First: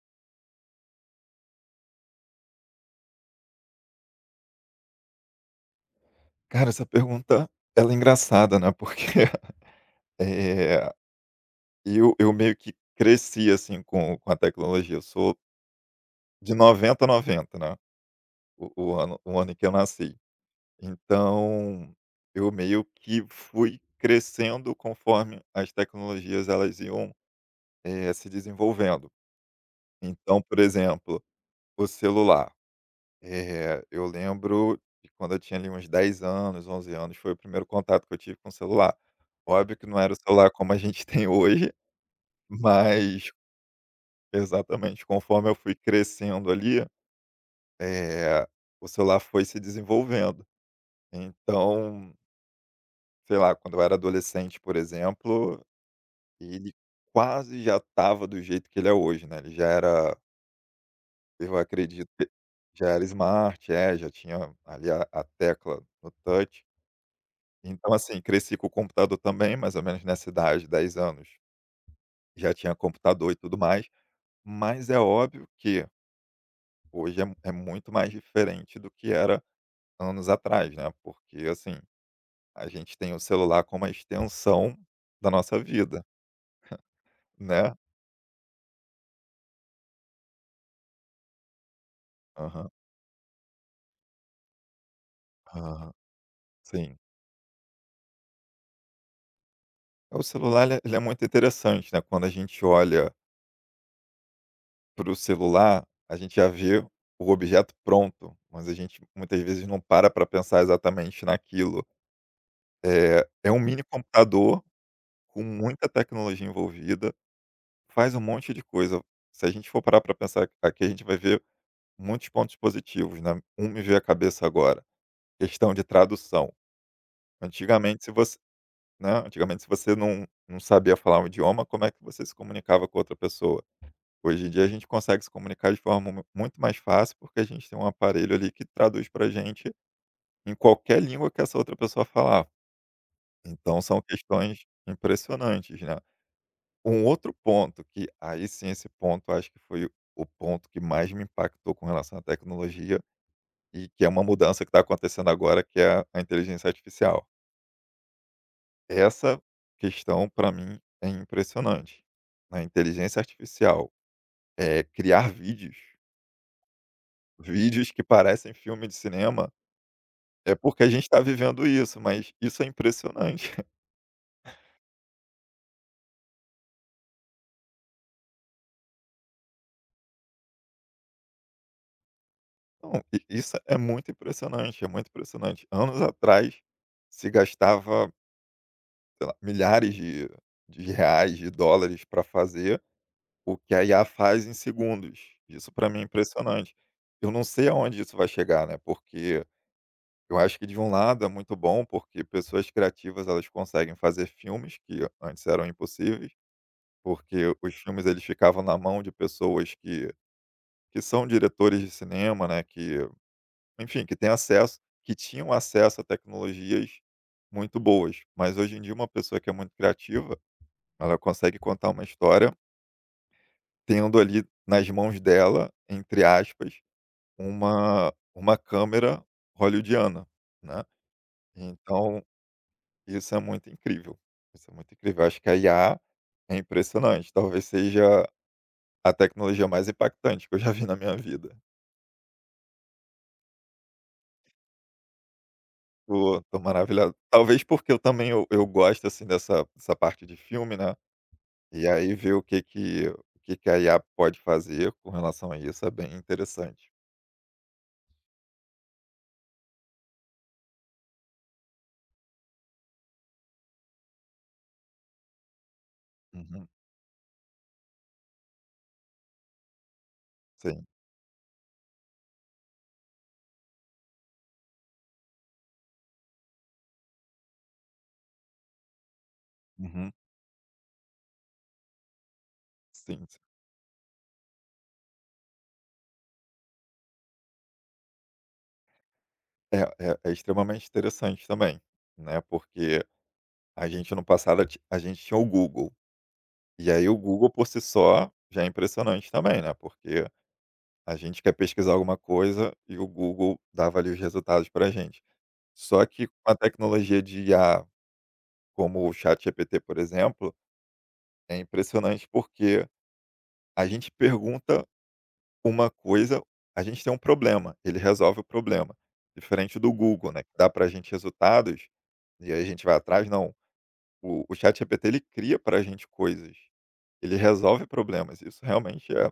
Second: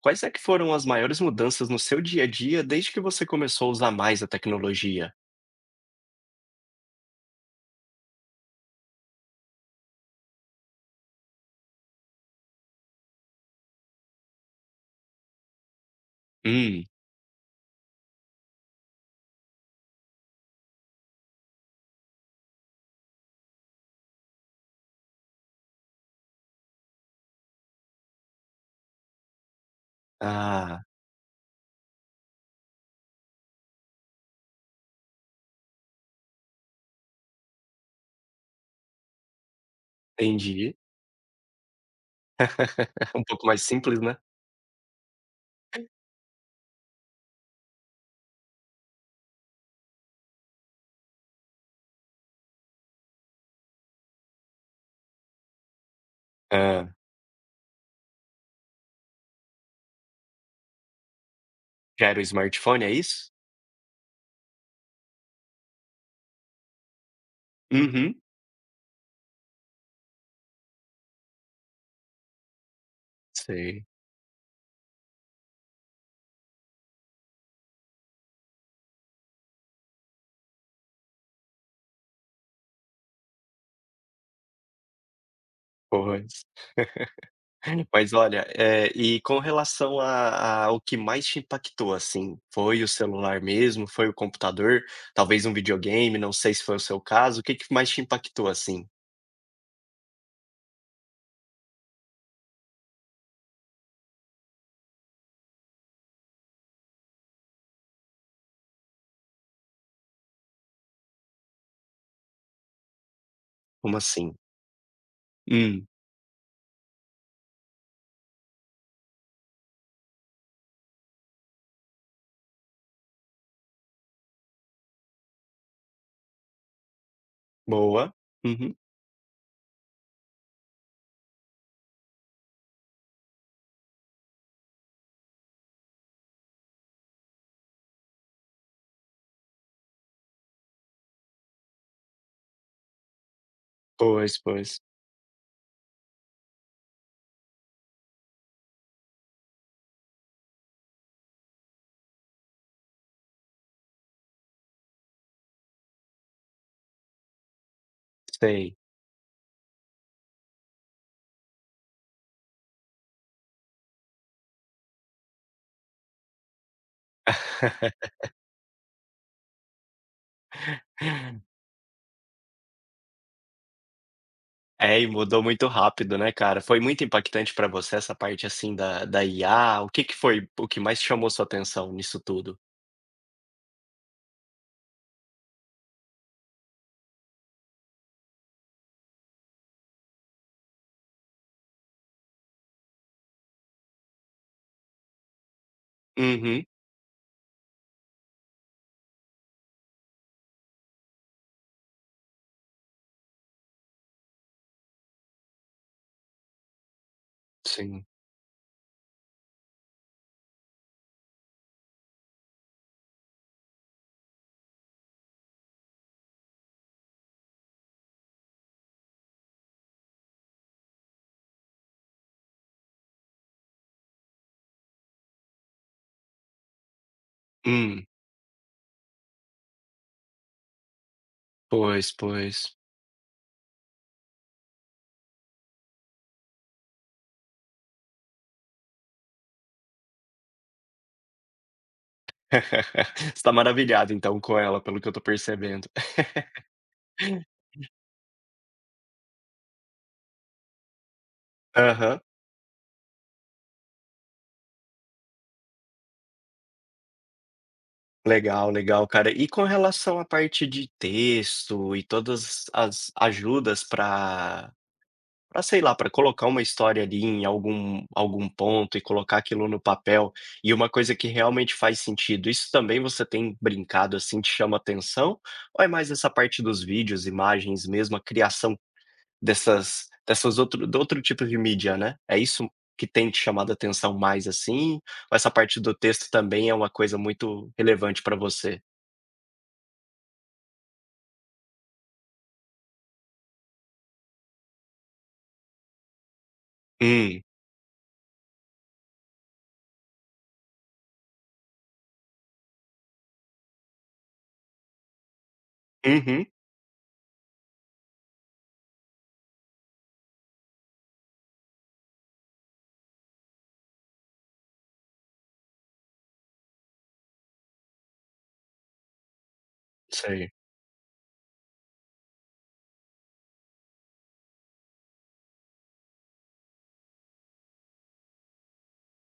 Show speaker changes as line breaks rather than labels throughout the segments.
Quais é que foram as maiores mudanças no seu dia a dia desde que você começou a usar mais a tecnologia?
Cara, essa pergunta, ela é engraçada, né, porque, eh, eu meio que cresci, assim, com a tecnologia. Eu sou de
Hum,
90 a 90, né, o ano em que eu nasci. Então, eu meio que fui crescendo conforme as tecnologias, elas iam, se desenvolvendo. Então, por
ah,
exemplo, o celular. É, eu lembro de quando eu tinha ali uns 10 anos, 11 anos, foi o primeiro contato que eu tive com o celular. Óbvio que não era o celular como
entendi.
a gente tem hoje,
Um
mas
pouco mais simples, né?
exatamente conforme eu fui crescendo ali, eh, o celular foi se desenvolvendo. Então, sei lá, quando eu era adolescente, por exemplo, ele
Ah,
quase já estava do jeito que ele é hoje, né, ele já era, eu acredito,
já era o
que
smartphone,
já
é
era
isso?
smart, é, já tinha ali a tecla no touch. Então,
Uhum,
assim, cresci com o computador também, mais ou menos nessa idade, 10 anos, já tinha computador e tudo mais,
sei,
mas é óbvio que hoje é muito mais diferente do que era anos atrás, né? Porque, assim, a gente tem o celular como uma extensão da nossa vida,
pois.
né?
Mas olha, e com relação a o que mais te impactou, assim,
Aham,
foi o celular mesmo, foi o computador, talvez um
aham,
videogame, não sei se foi o
sim.
seu caso, o que mais te impactou, assim?
O celular, ele é muito interessante, né? Quando a gente olha para o celular, a gente já vê o objeto pronto, mas a gente muitas vezes não para para pensar exatamente naquilo. É, é um mini
Como assim?
computador com
Hum,
muita tecnologia envolvida, faz um monte de coisa. Se a gente for parar para pensar aqui, a gente vai ver muitos pontos positivos, né? Um me veio à cabeça agora, questão de tradução. Antigamente, se
boa.
você,
Uhum.
né? Antigamente, se você não sabia falar um idioma, como é que você se comunicava com outra pessoa? Hoje em dia, a gente consegue se comunicar de forma muito mais fácil, porque a gente tem um aparelho ali que traduz para gente em qualquer língua que essa outra pessoa falar. Então, são
Pois,
questões
pois.
impressionantes, né? Um outro ponto que aí sim, esse ponto acho que foi o ponto que mais me impactou com relação à tecnologia e que é uma mudança que está acontecendo agora, que é a inteligência artificial.
Sei.
Essa questão para mim é impressionante. Na inteligência artificial, é criar vídeos, vídeos que parecem filme de cinema, é porque a gente está vivendo isso, mas isso é impressionante.
É, e mudou muito rápido, né, cara. Foi muito impactante pra você essa parte, assim, da IA? O que foi o que mais chamou sua atenção nisso tudo?
Não, i isso é muito impressionante, é muito impressionante. Anos atrás se gastava sei lá, milhares de reais, de dólares para fazer o que a IA faz em segundos. Isso para mim é
Uhum,
impressionante. Eu não sei aonde isso vai chegar, né, porque eu acho que de um lado é muito bom, porque pessoas criativas, elas conseguem fazer filmes que antes eram impossíveis, porque os filmes
sim.
eles ficavam na mão de pessoas que são diretores de cinema, né, que, enfim, que tinham acesso a tecnologias muito boas. Mas hoje em dia uma pessoa que é muito criativa ela consegue contar uma história tendo ali nas mãos dela, entre aspas,
Hum,
uma câmera hollywoodiana, né.
pois,
Então
pois.
isso é muito incrível, isso é muito incrível. Eu acho que a IA é impressionante, talvez seja a tecnologia mais impactante que eu já vi na minha vida.
Você tá maravilhado, então, com ela, pelo que eu tô percebendo.
Tô tô maravilhado. Talvez porque eu também eu gosto, assim, dessa parte de filme, né, e aí
Aham.
ver o que que a IA pode fazer com relação a isso é bem interessante.
Legal, legal, cara. E com relação à parte de texto e todas as ajudas para para sei lá, para colocar uma
Uhum,
história ali em algum ponto e colocar aquilo no papel, e
sim.
uma coisa que realmente faz sentido. Isso também você tem brincado, assim, te chama atenção? Ou é mais essa parte dos vídeos, imagens mesmo, a criação dessas
Uhum.
dessas outro do outro tipo de mídia, né? É isso que
Sim,
tem te
sim.
chamado a atenção mais, assim? Ou essa parte do texto também é uma coisa muito relevante para você?
É extremamente interessante também, né, porque a gente no passado, a gente tinha o Google, e aí o
Hum.
Google por si só já é impressionante também, né, porque a gente quer pesquisar alguma coisa e o Google dava ali os resultados pra gente. Só que com
Uhum.
a tecnologia de IA, como o ChatGPT, por exemplo, é impressionante porque a gente pergunta uma coisa, a gente tem um problema, ele resolve o problema. Diferente do Google, né, que
Sei.
dá para a gente resultados. E aí a gente vai atrás, não. O ChatGPT ele cria para a gente coisas, ele resolve problemas. Isso realmente é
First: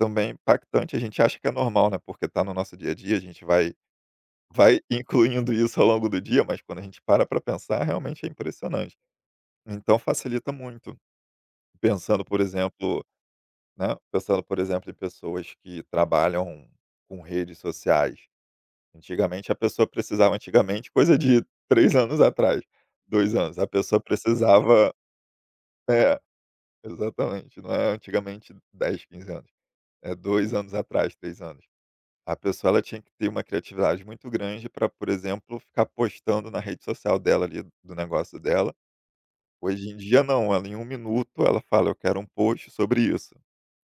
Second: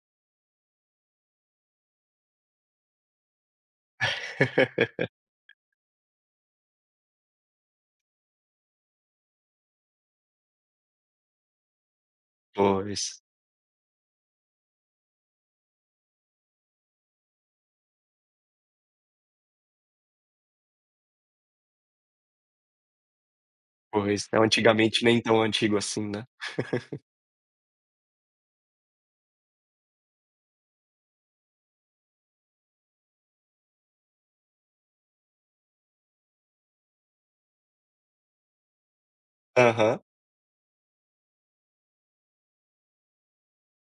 também impactante. A gente acha que é normal, né? Porque tá no nosso dia a dia, a gente vai incluindo isso ao longo do dia, mas quando a gente para para pensar, realmente é impressionante. Então facilita muito. Pensando, por
Pois,
exemplo, né? Pensando, por exemplo, em pessoas que trabalham com redes sociais. Antigamente a pessoa precisava, antigamente, coisa de 3 anos atrás, 2 anos, a pessoa
pois. Então,
precisava.
antigamente nem tão antigo assim,
É,
né?
exatamente, não é antigamente 10 15 anos, é 2 anos atrás, 3 anos. A pessoa ela tinha que ter uma criatividade muito grande para por exemplo, ficar postando na rede social dela ali, do negócio dela. Hoje em
Aham.
dia não, ela em 1 minuto ela fala: "Eu quero um post sobre isso",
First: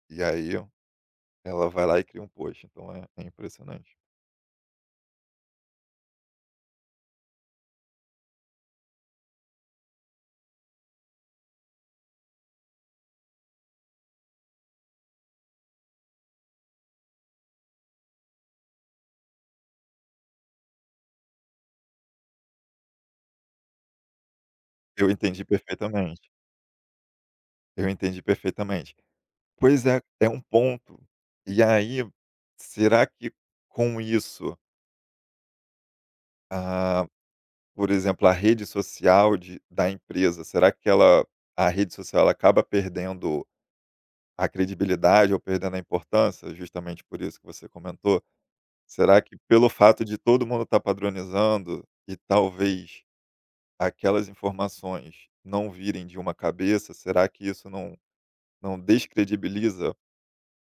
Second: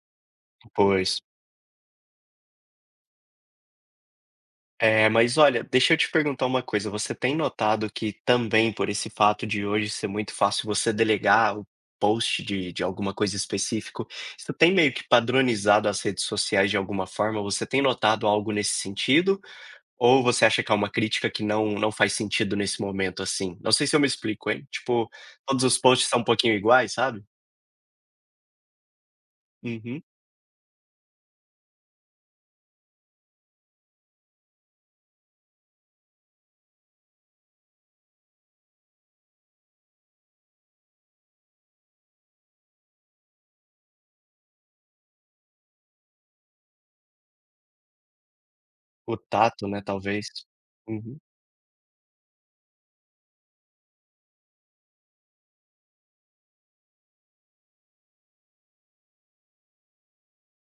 e aí
Pois.
ela vai lá e cria um post, então é impressionante.
É, mas olha, deixa eu te perguntar uma coisa, você tem notado que também por esse fato de hoje ser muito fácil você delegar o post de alguma coisa específico, isso tem meio que padronizado as redes sociais de alguma forma? Você tem notado algo nesse sentido? Ou você acha que é uma crítica que não faz sentido nesse momento, assim? Não sei se eu me explico, hein. Tipo,
Eu entendi
todos os posts são um
perfeitamente,
pouquinho iguais, sabe?
eu entendi perfeitamente. Pois é,
Uhum.
é um ponto. E aí, será que com isso, ah por exemplo, a rede social de da empresa, será que ela a rede social ela acaba perdendo a credibilidade ou perdendo a importância, justamente por isso que você comentou?
O
Será que
tato,
pelo
né,
fato de
talvez.
todo mundo estar
Uhum.
padronizando e talvez aquelas informações não virem de uma cabeça, será que isso não descredibiliza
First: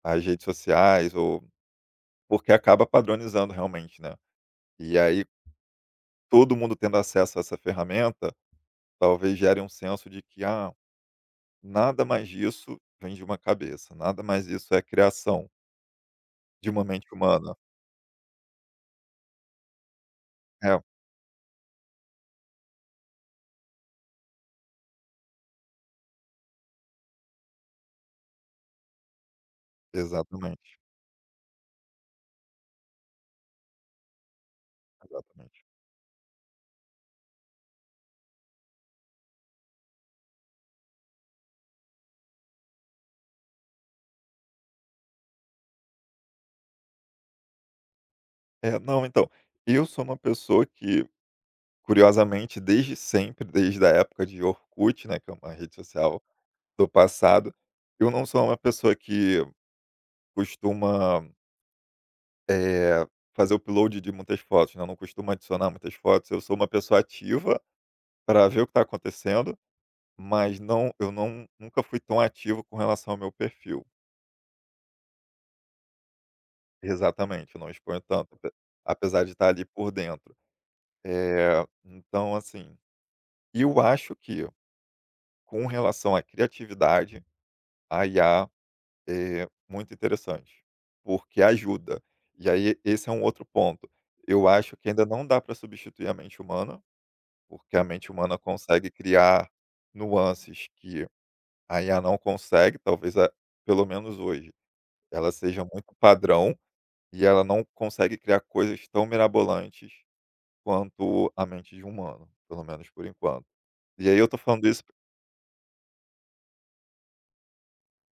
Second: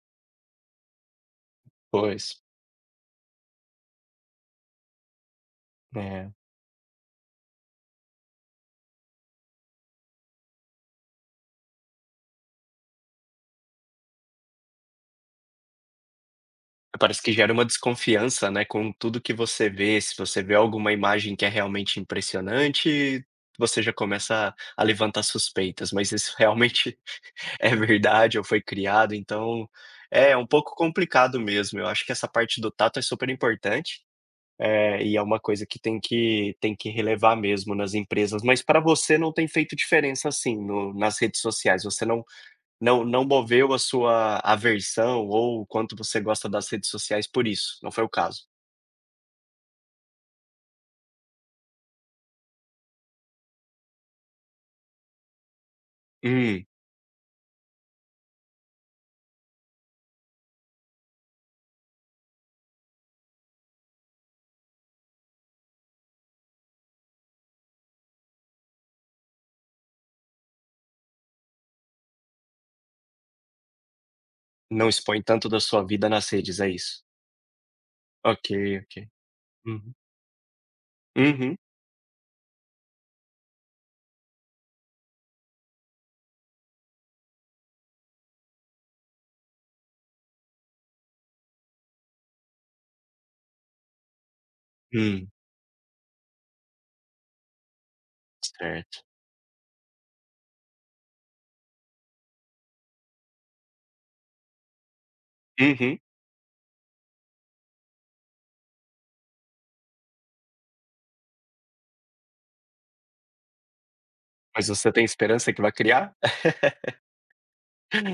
as redes sociais ou
Pois.
porque acaba padronizando realmente, né. E aí
É.
todo mundo tendo acesso a essa ferramenta, talvez gere um senso de que: "Ah". Nada mais disso vem de uma cabeça, nada mais isso é criação de uma mente
Parece que gera
humana.
uma desconfiança, né, com tudo que você vê, se você vê
É,
alguma imagem que é realmente impressionante, você já começa a levantar suspeitas, mas isso realmente é verdade ou foi criado, então é um pouco
exatamente,
complicado mesmo. Eu acho que essa parte do tato é super importante, e é uma
exatamente.
coisa que tem que relevar mesmo nas empresas. Mas para você não tem feito diferença assim no nas redes sociais? Você não moveu a sua aversão ou o quanto você gosta das redes sociais por isso, não foi o caso?
É, não, então, eu sou uma pessoa que, curiosamente, desde sempre, desde a época de Orkut, né, que é uma rede social
Hum,
do passado, eu não sou uma pessoa que costuma, eh, fazer upload de muitas fotos, né, eu não costumo adicionar muitas fotos, eu sou uma pessoa ativa para ver o que está acontecendo, mas não, eu não nunca fui tão ativo com relação ao meu perfil.
não expõe tanto da sua vida nas redes, é isso?
Exatamente, não exponho tanto,
Ok, ok.
apesar de estar ali por
Uhum.
dentro.
Uhum.
Então assim, e eu acho que com relação à criatividade, a IA é muito interessante, porque ajuda. E aí esse é um outro ponto. Eu acho que ainda não
Hum,
dá para substituir a mente humana, porque a mente humana consegue
certo.
criar nuances que a IA não consegue, talvez a pelo menos hoje, ela seja muito
Uhum.
padrão, e ela não consegue criar coisas tão mirabolantes quanto a mente de um humano, pelo menos por enquanto. E aí eu tô falando
Mas
isso,
você tem esperança que vai criar?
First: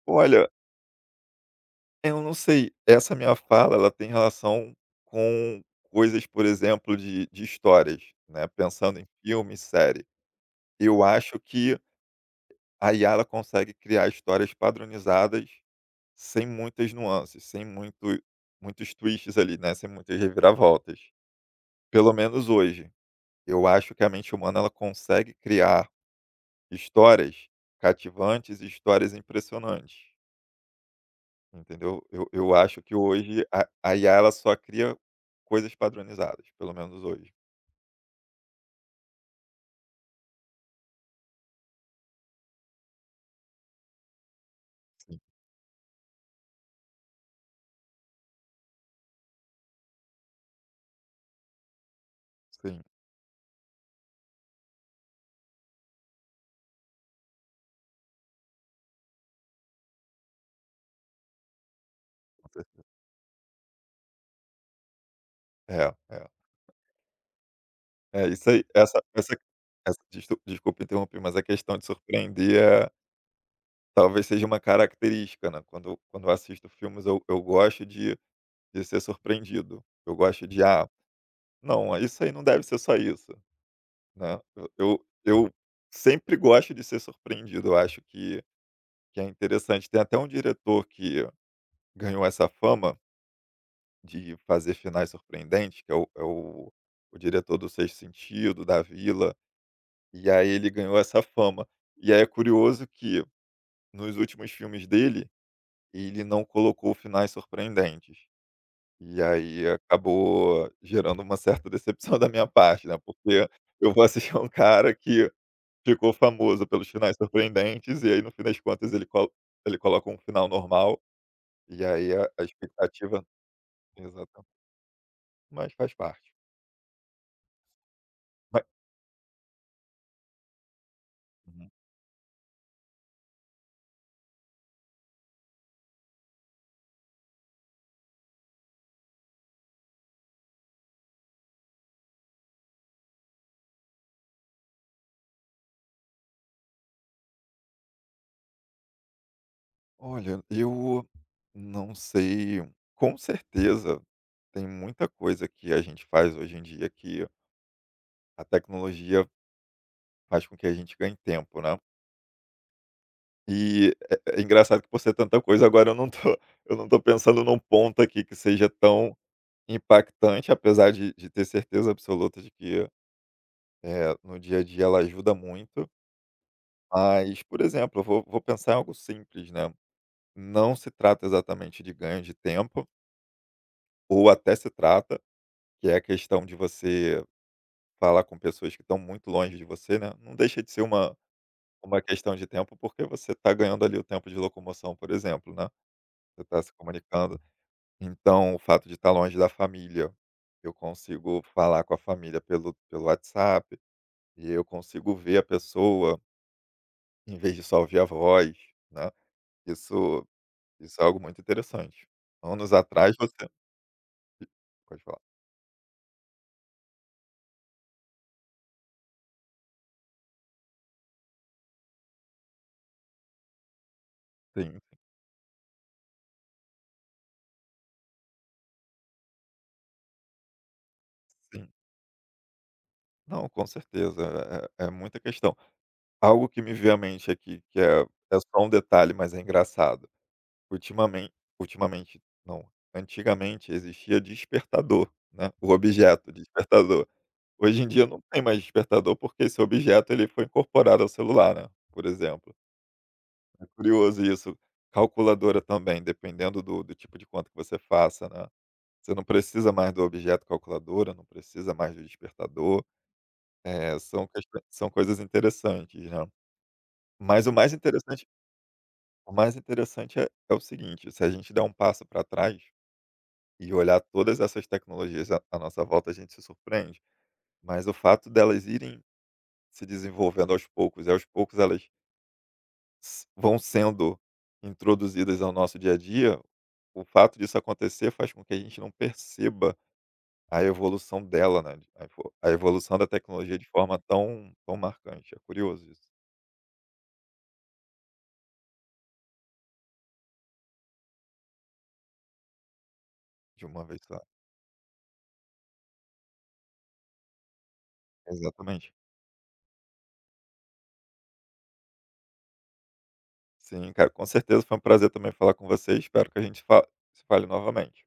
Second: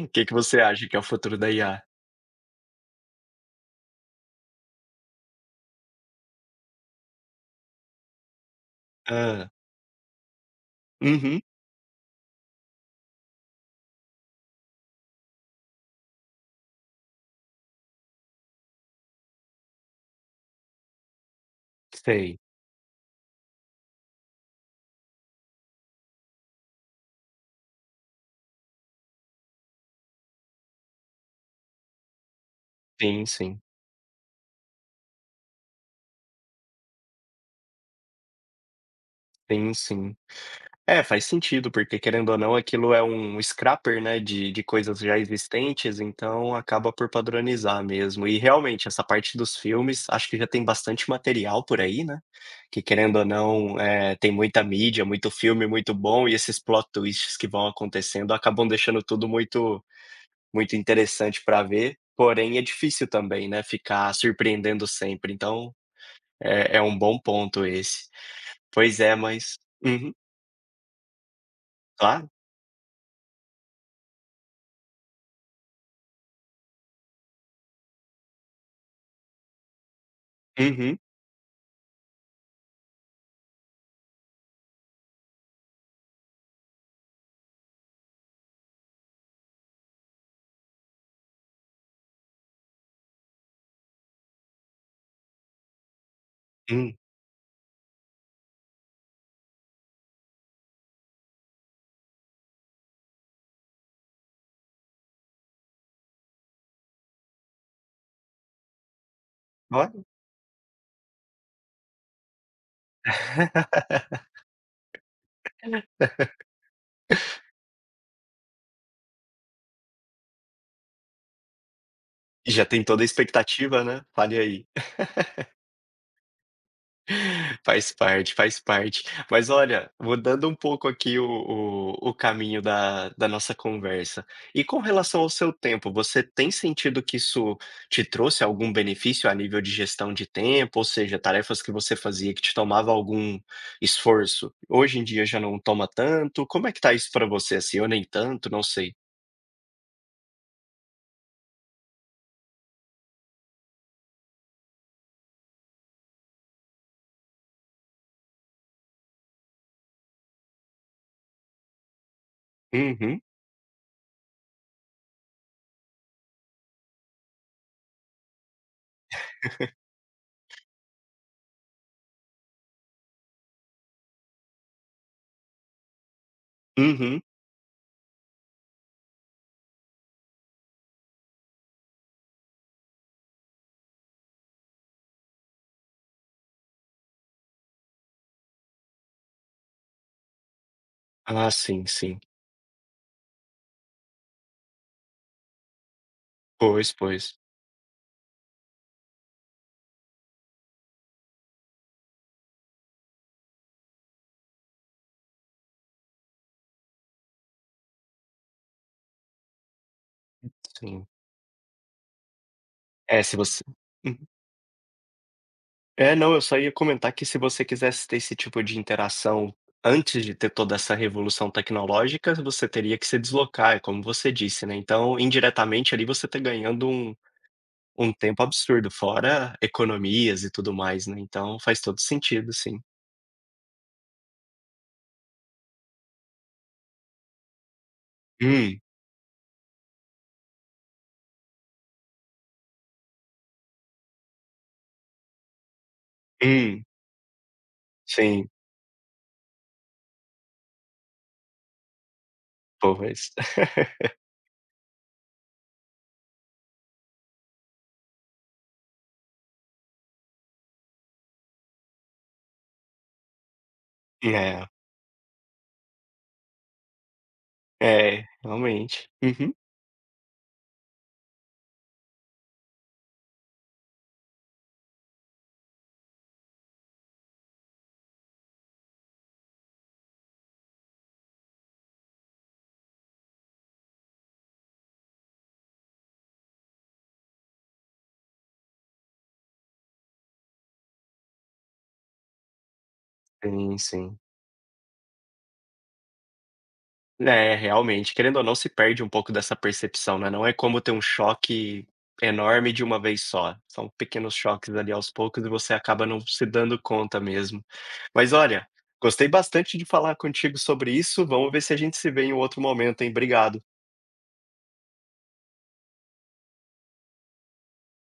O que que
olha,
você acha que é o futuro da IA?
eu não sei, essa minha fala ela tem relação com coisas, por exemplo, de histórias, né, pensando em
Hã.
filme e série. Eu acho
Uhum.
que a IA ela consegue criar histórias padronizadas sem muitas nuances, sem muitos twists ali, né, sem muitas reviravoltas. Pelo
Sei.
menos hoje, eu acho que a mente humana ela consegue criar histórias cativantes e histórias impressionantes, entendeu? Eu acho que
Sim,
hoje
sim.
a IA ela só cria coisas padronizadas, pelo menos hoje.
Sim, sim. É, faz sentido, porque querendo ou não aquilo é um scrapper, né, de coisas já
Sim,
existentes, então acaba por padronizar mesmo. E realmente essa parte dos filmes, acho que já tem bastante material por aí, né, que
sim,
querendo ou não, tem muita mídia, muito filme muito bom e esses plot twists que vão acontecendo acabam deixando tudo muito muito interessante para ver,
com
porém é
cer
difícil também, né, ficar surpreendendo sempre, então
é.
é é um bom ponto esse.
É isso aí,
Pois
essa
é,
essa
mas
essa
Uhum,
desculpa desculpa interromper, mas a questão de
claro.
surpreender talvez seja uma característica, né, quando eu assisto filmes eu gosto de ser surpreendido, eu gosto de: "Ah,
Uhum,
não, isso aí não deve ser só isso". Né. Eu sempre gosto de ser surpreendido, eu acho que é interessante. Tem até um diretor que ganhou essa fama de fazer finais surpreendentes, que é o é o
uhum.
o diretor do Sexto Sentido, da Vila, e aí ele ganhou essa fama. E aí é curioso que nos últimos filmes dele, ele não colocou finais surpreendentes. E aí
Olha.
acabou gerando uma certa decepção da minha parte, né, porque eu vou assistir a um cara que ficou famoso pelos finais surpreendentes, e aí no fim das contas ele coloca um final normal, e aí a
Já tem toda a
expectativa
expectativa, né. Fale
exata
aí.
mas faz parte.
Faz parte, faz
Mas.
parte. Mas olha, mudando um pouco aqui o
Uhum.
o o caminho da nossa conversa. E com relação ao seu tempo, você tem sentido que isso te trouxe algum benefício a nível de gestão de tempo? Ou seja, tarefas que você fazia que te tomava algum esforço, hoje em dia já não toma tanto? Como é que tá isso pra você, assim, eu nem tanto? Não sei.
Olha, eu não sei, com certeza tem muita coisa que a gente faz hoje em dia que a tecnologia faz com que a gente ganhe tempo, né.
Uhum,
E é engraçado que por ser tanta coisa agora eu não tô eu não tô pensando num ponto aqui que seja tão impactante, apesar de ter certeza absoluta de que, é, no dia a dia ela ajuda muito,
uhum.
mas, por exemplo, eu vou pensar em algo simples, né, não se trata exatamente de ganho de tempo, ou até se trata, que é a questão de você falar com pessoas que estão muito longe de você, né, não deixa de ser uma
Ah, sim,
uma
sim.
questão de tempo, porque você está ganhando ali o tempo de locomoção, por exemplo, né, você está se
Pois, pois.
comunicando. Então o fato de estar longe da família, eu consigo falar com a família pelo WhatsApp, e eu consigo ver a pessoa, em vez de só ouvir a voz, né. Isso isso é
Sim.
algo muito interessante. Anos atrás
É, se
você
você Uhum.
pode falar.
É, não, eu só ia comentar que se você quisesse ter esse tipo de interação antes de ter toda essa revolução tecnológica, você teria que se deslocar, é como você disse, né.
Sim,
Então, indiretamente ali, você está ganhando um um tempo absurdo, fora economias e tudo mais, né. Então
sim.
faz todo sentido, sim.
Não, com certeza, é muita questão. Algo que me veio à mente aqui, que é só um
Hum,
detalhe, mas é engraçado. ultimamente ultimamente não, antigamente existia despertador, né, o objeto
hum,
despertador. Hoje em dia não tem
sim,
mais despertador, porque esse objeto ele foi incorporado ao celular, né, por exemplo.
pois.
É curioso isso. Calculadora também, dependendo do tipo de conta que você faça, né. Você não precisa mais do objeto calculadora, não precisa mais do despertador,
É,
são coisas interessantes, né. Mas o mais
é,
interessante
realmente.
o
Uhum.
mais interessante é o seguinte, se a gente der um passo para trás e olhar todas essas tecnologias à nossa volta, a gente se surpreende, mas o fato delas irem se desenvolvendo aos poucos e aos poucos elas s vão sendo introduzidas ao nosso dia a dia, o fato disso acontecer faz com que a gente não perceba a evolução dela, né, a evolução da tecnologia de
Sim,
forma
sim.
tão tão marcante. É curioso isso,
É, realmente, querendo ou não, se perde um pouco dessa percepção, né, não é como ter um choque enorme de uma vez só.
de uma
São
vez só.
pequenos choques ali aos poucos e você acaba não se dando conta mesmo. Mas olha,
Exatamente.
gostei bastante de falar contigo sobre isso, vamos ver se a gente se vê em um outro momento, hein. Obrigado.
Sim, cara, com certeza foi um prazer também falar com você, espero que a gente fa se fale novamente.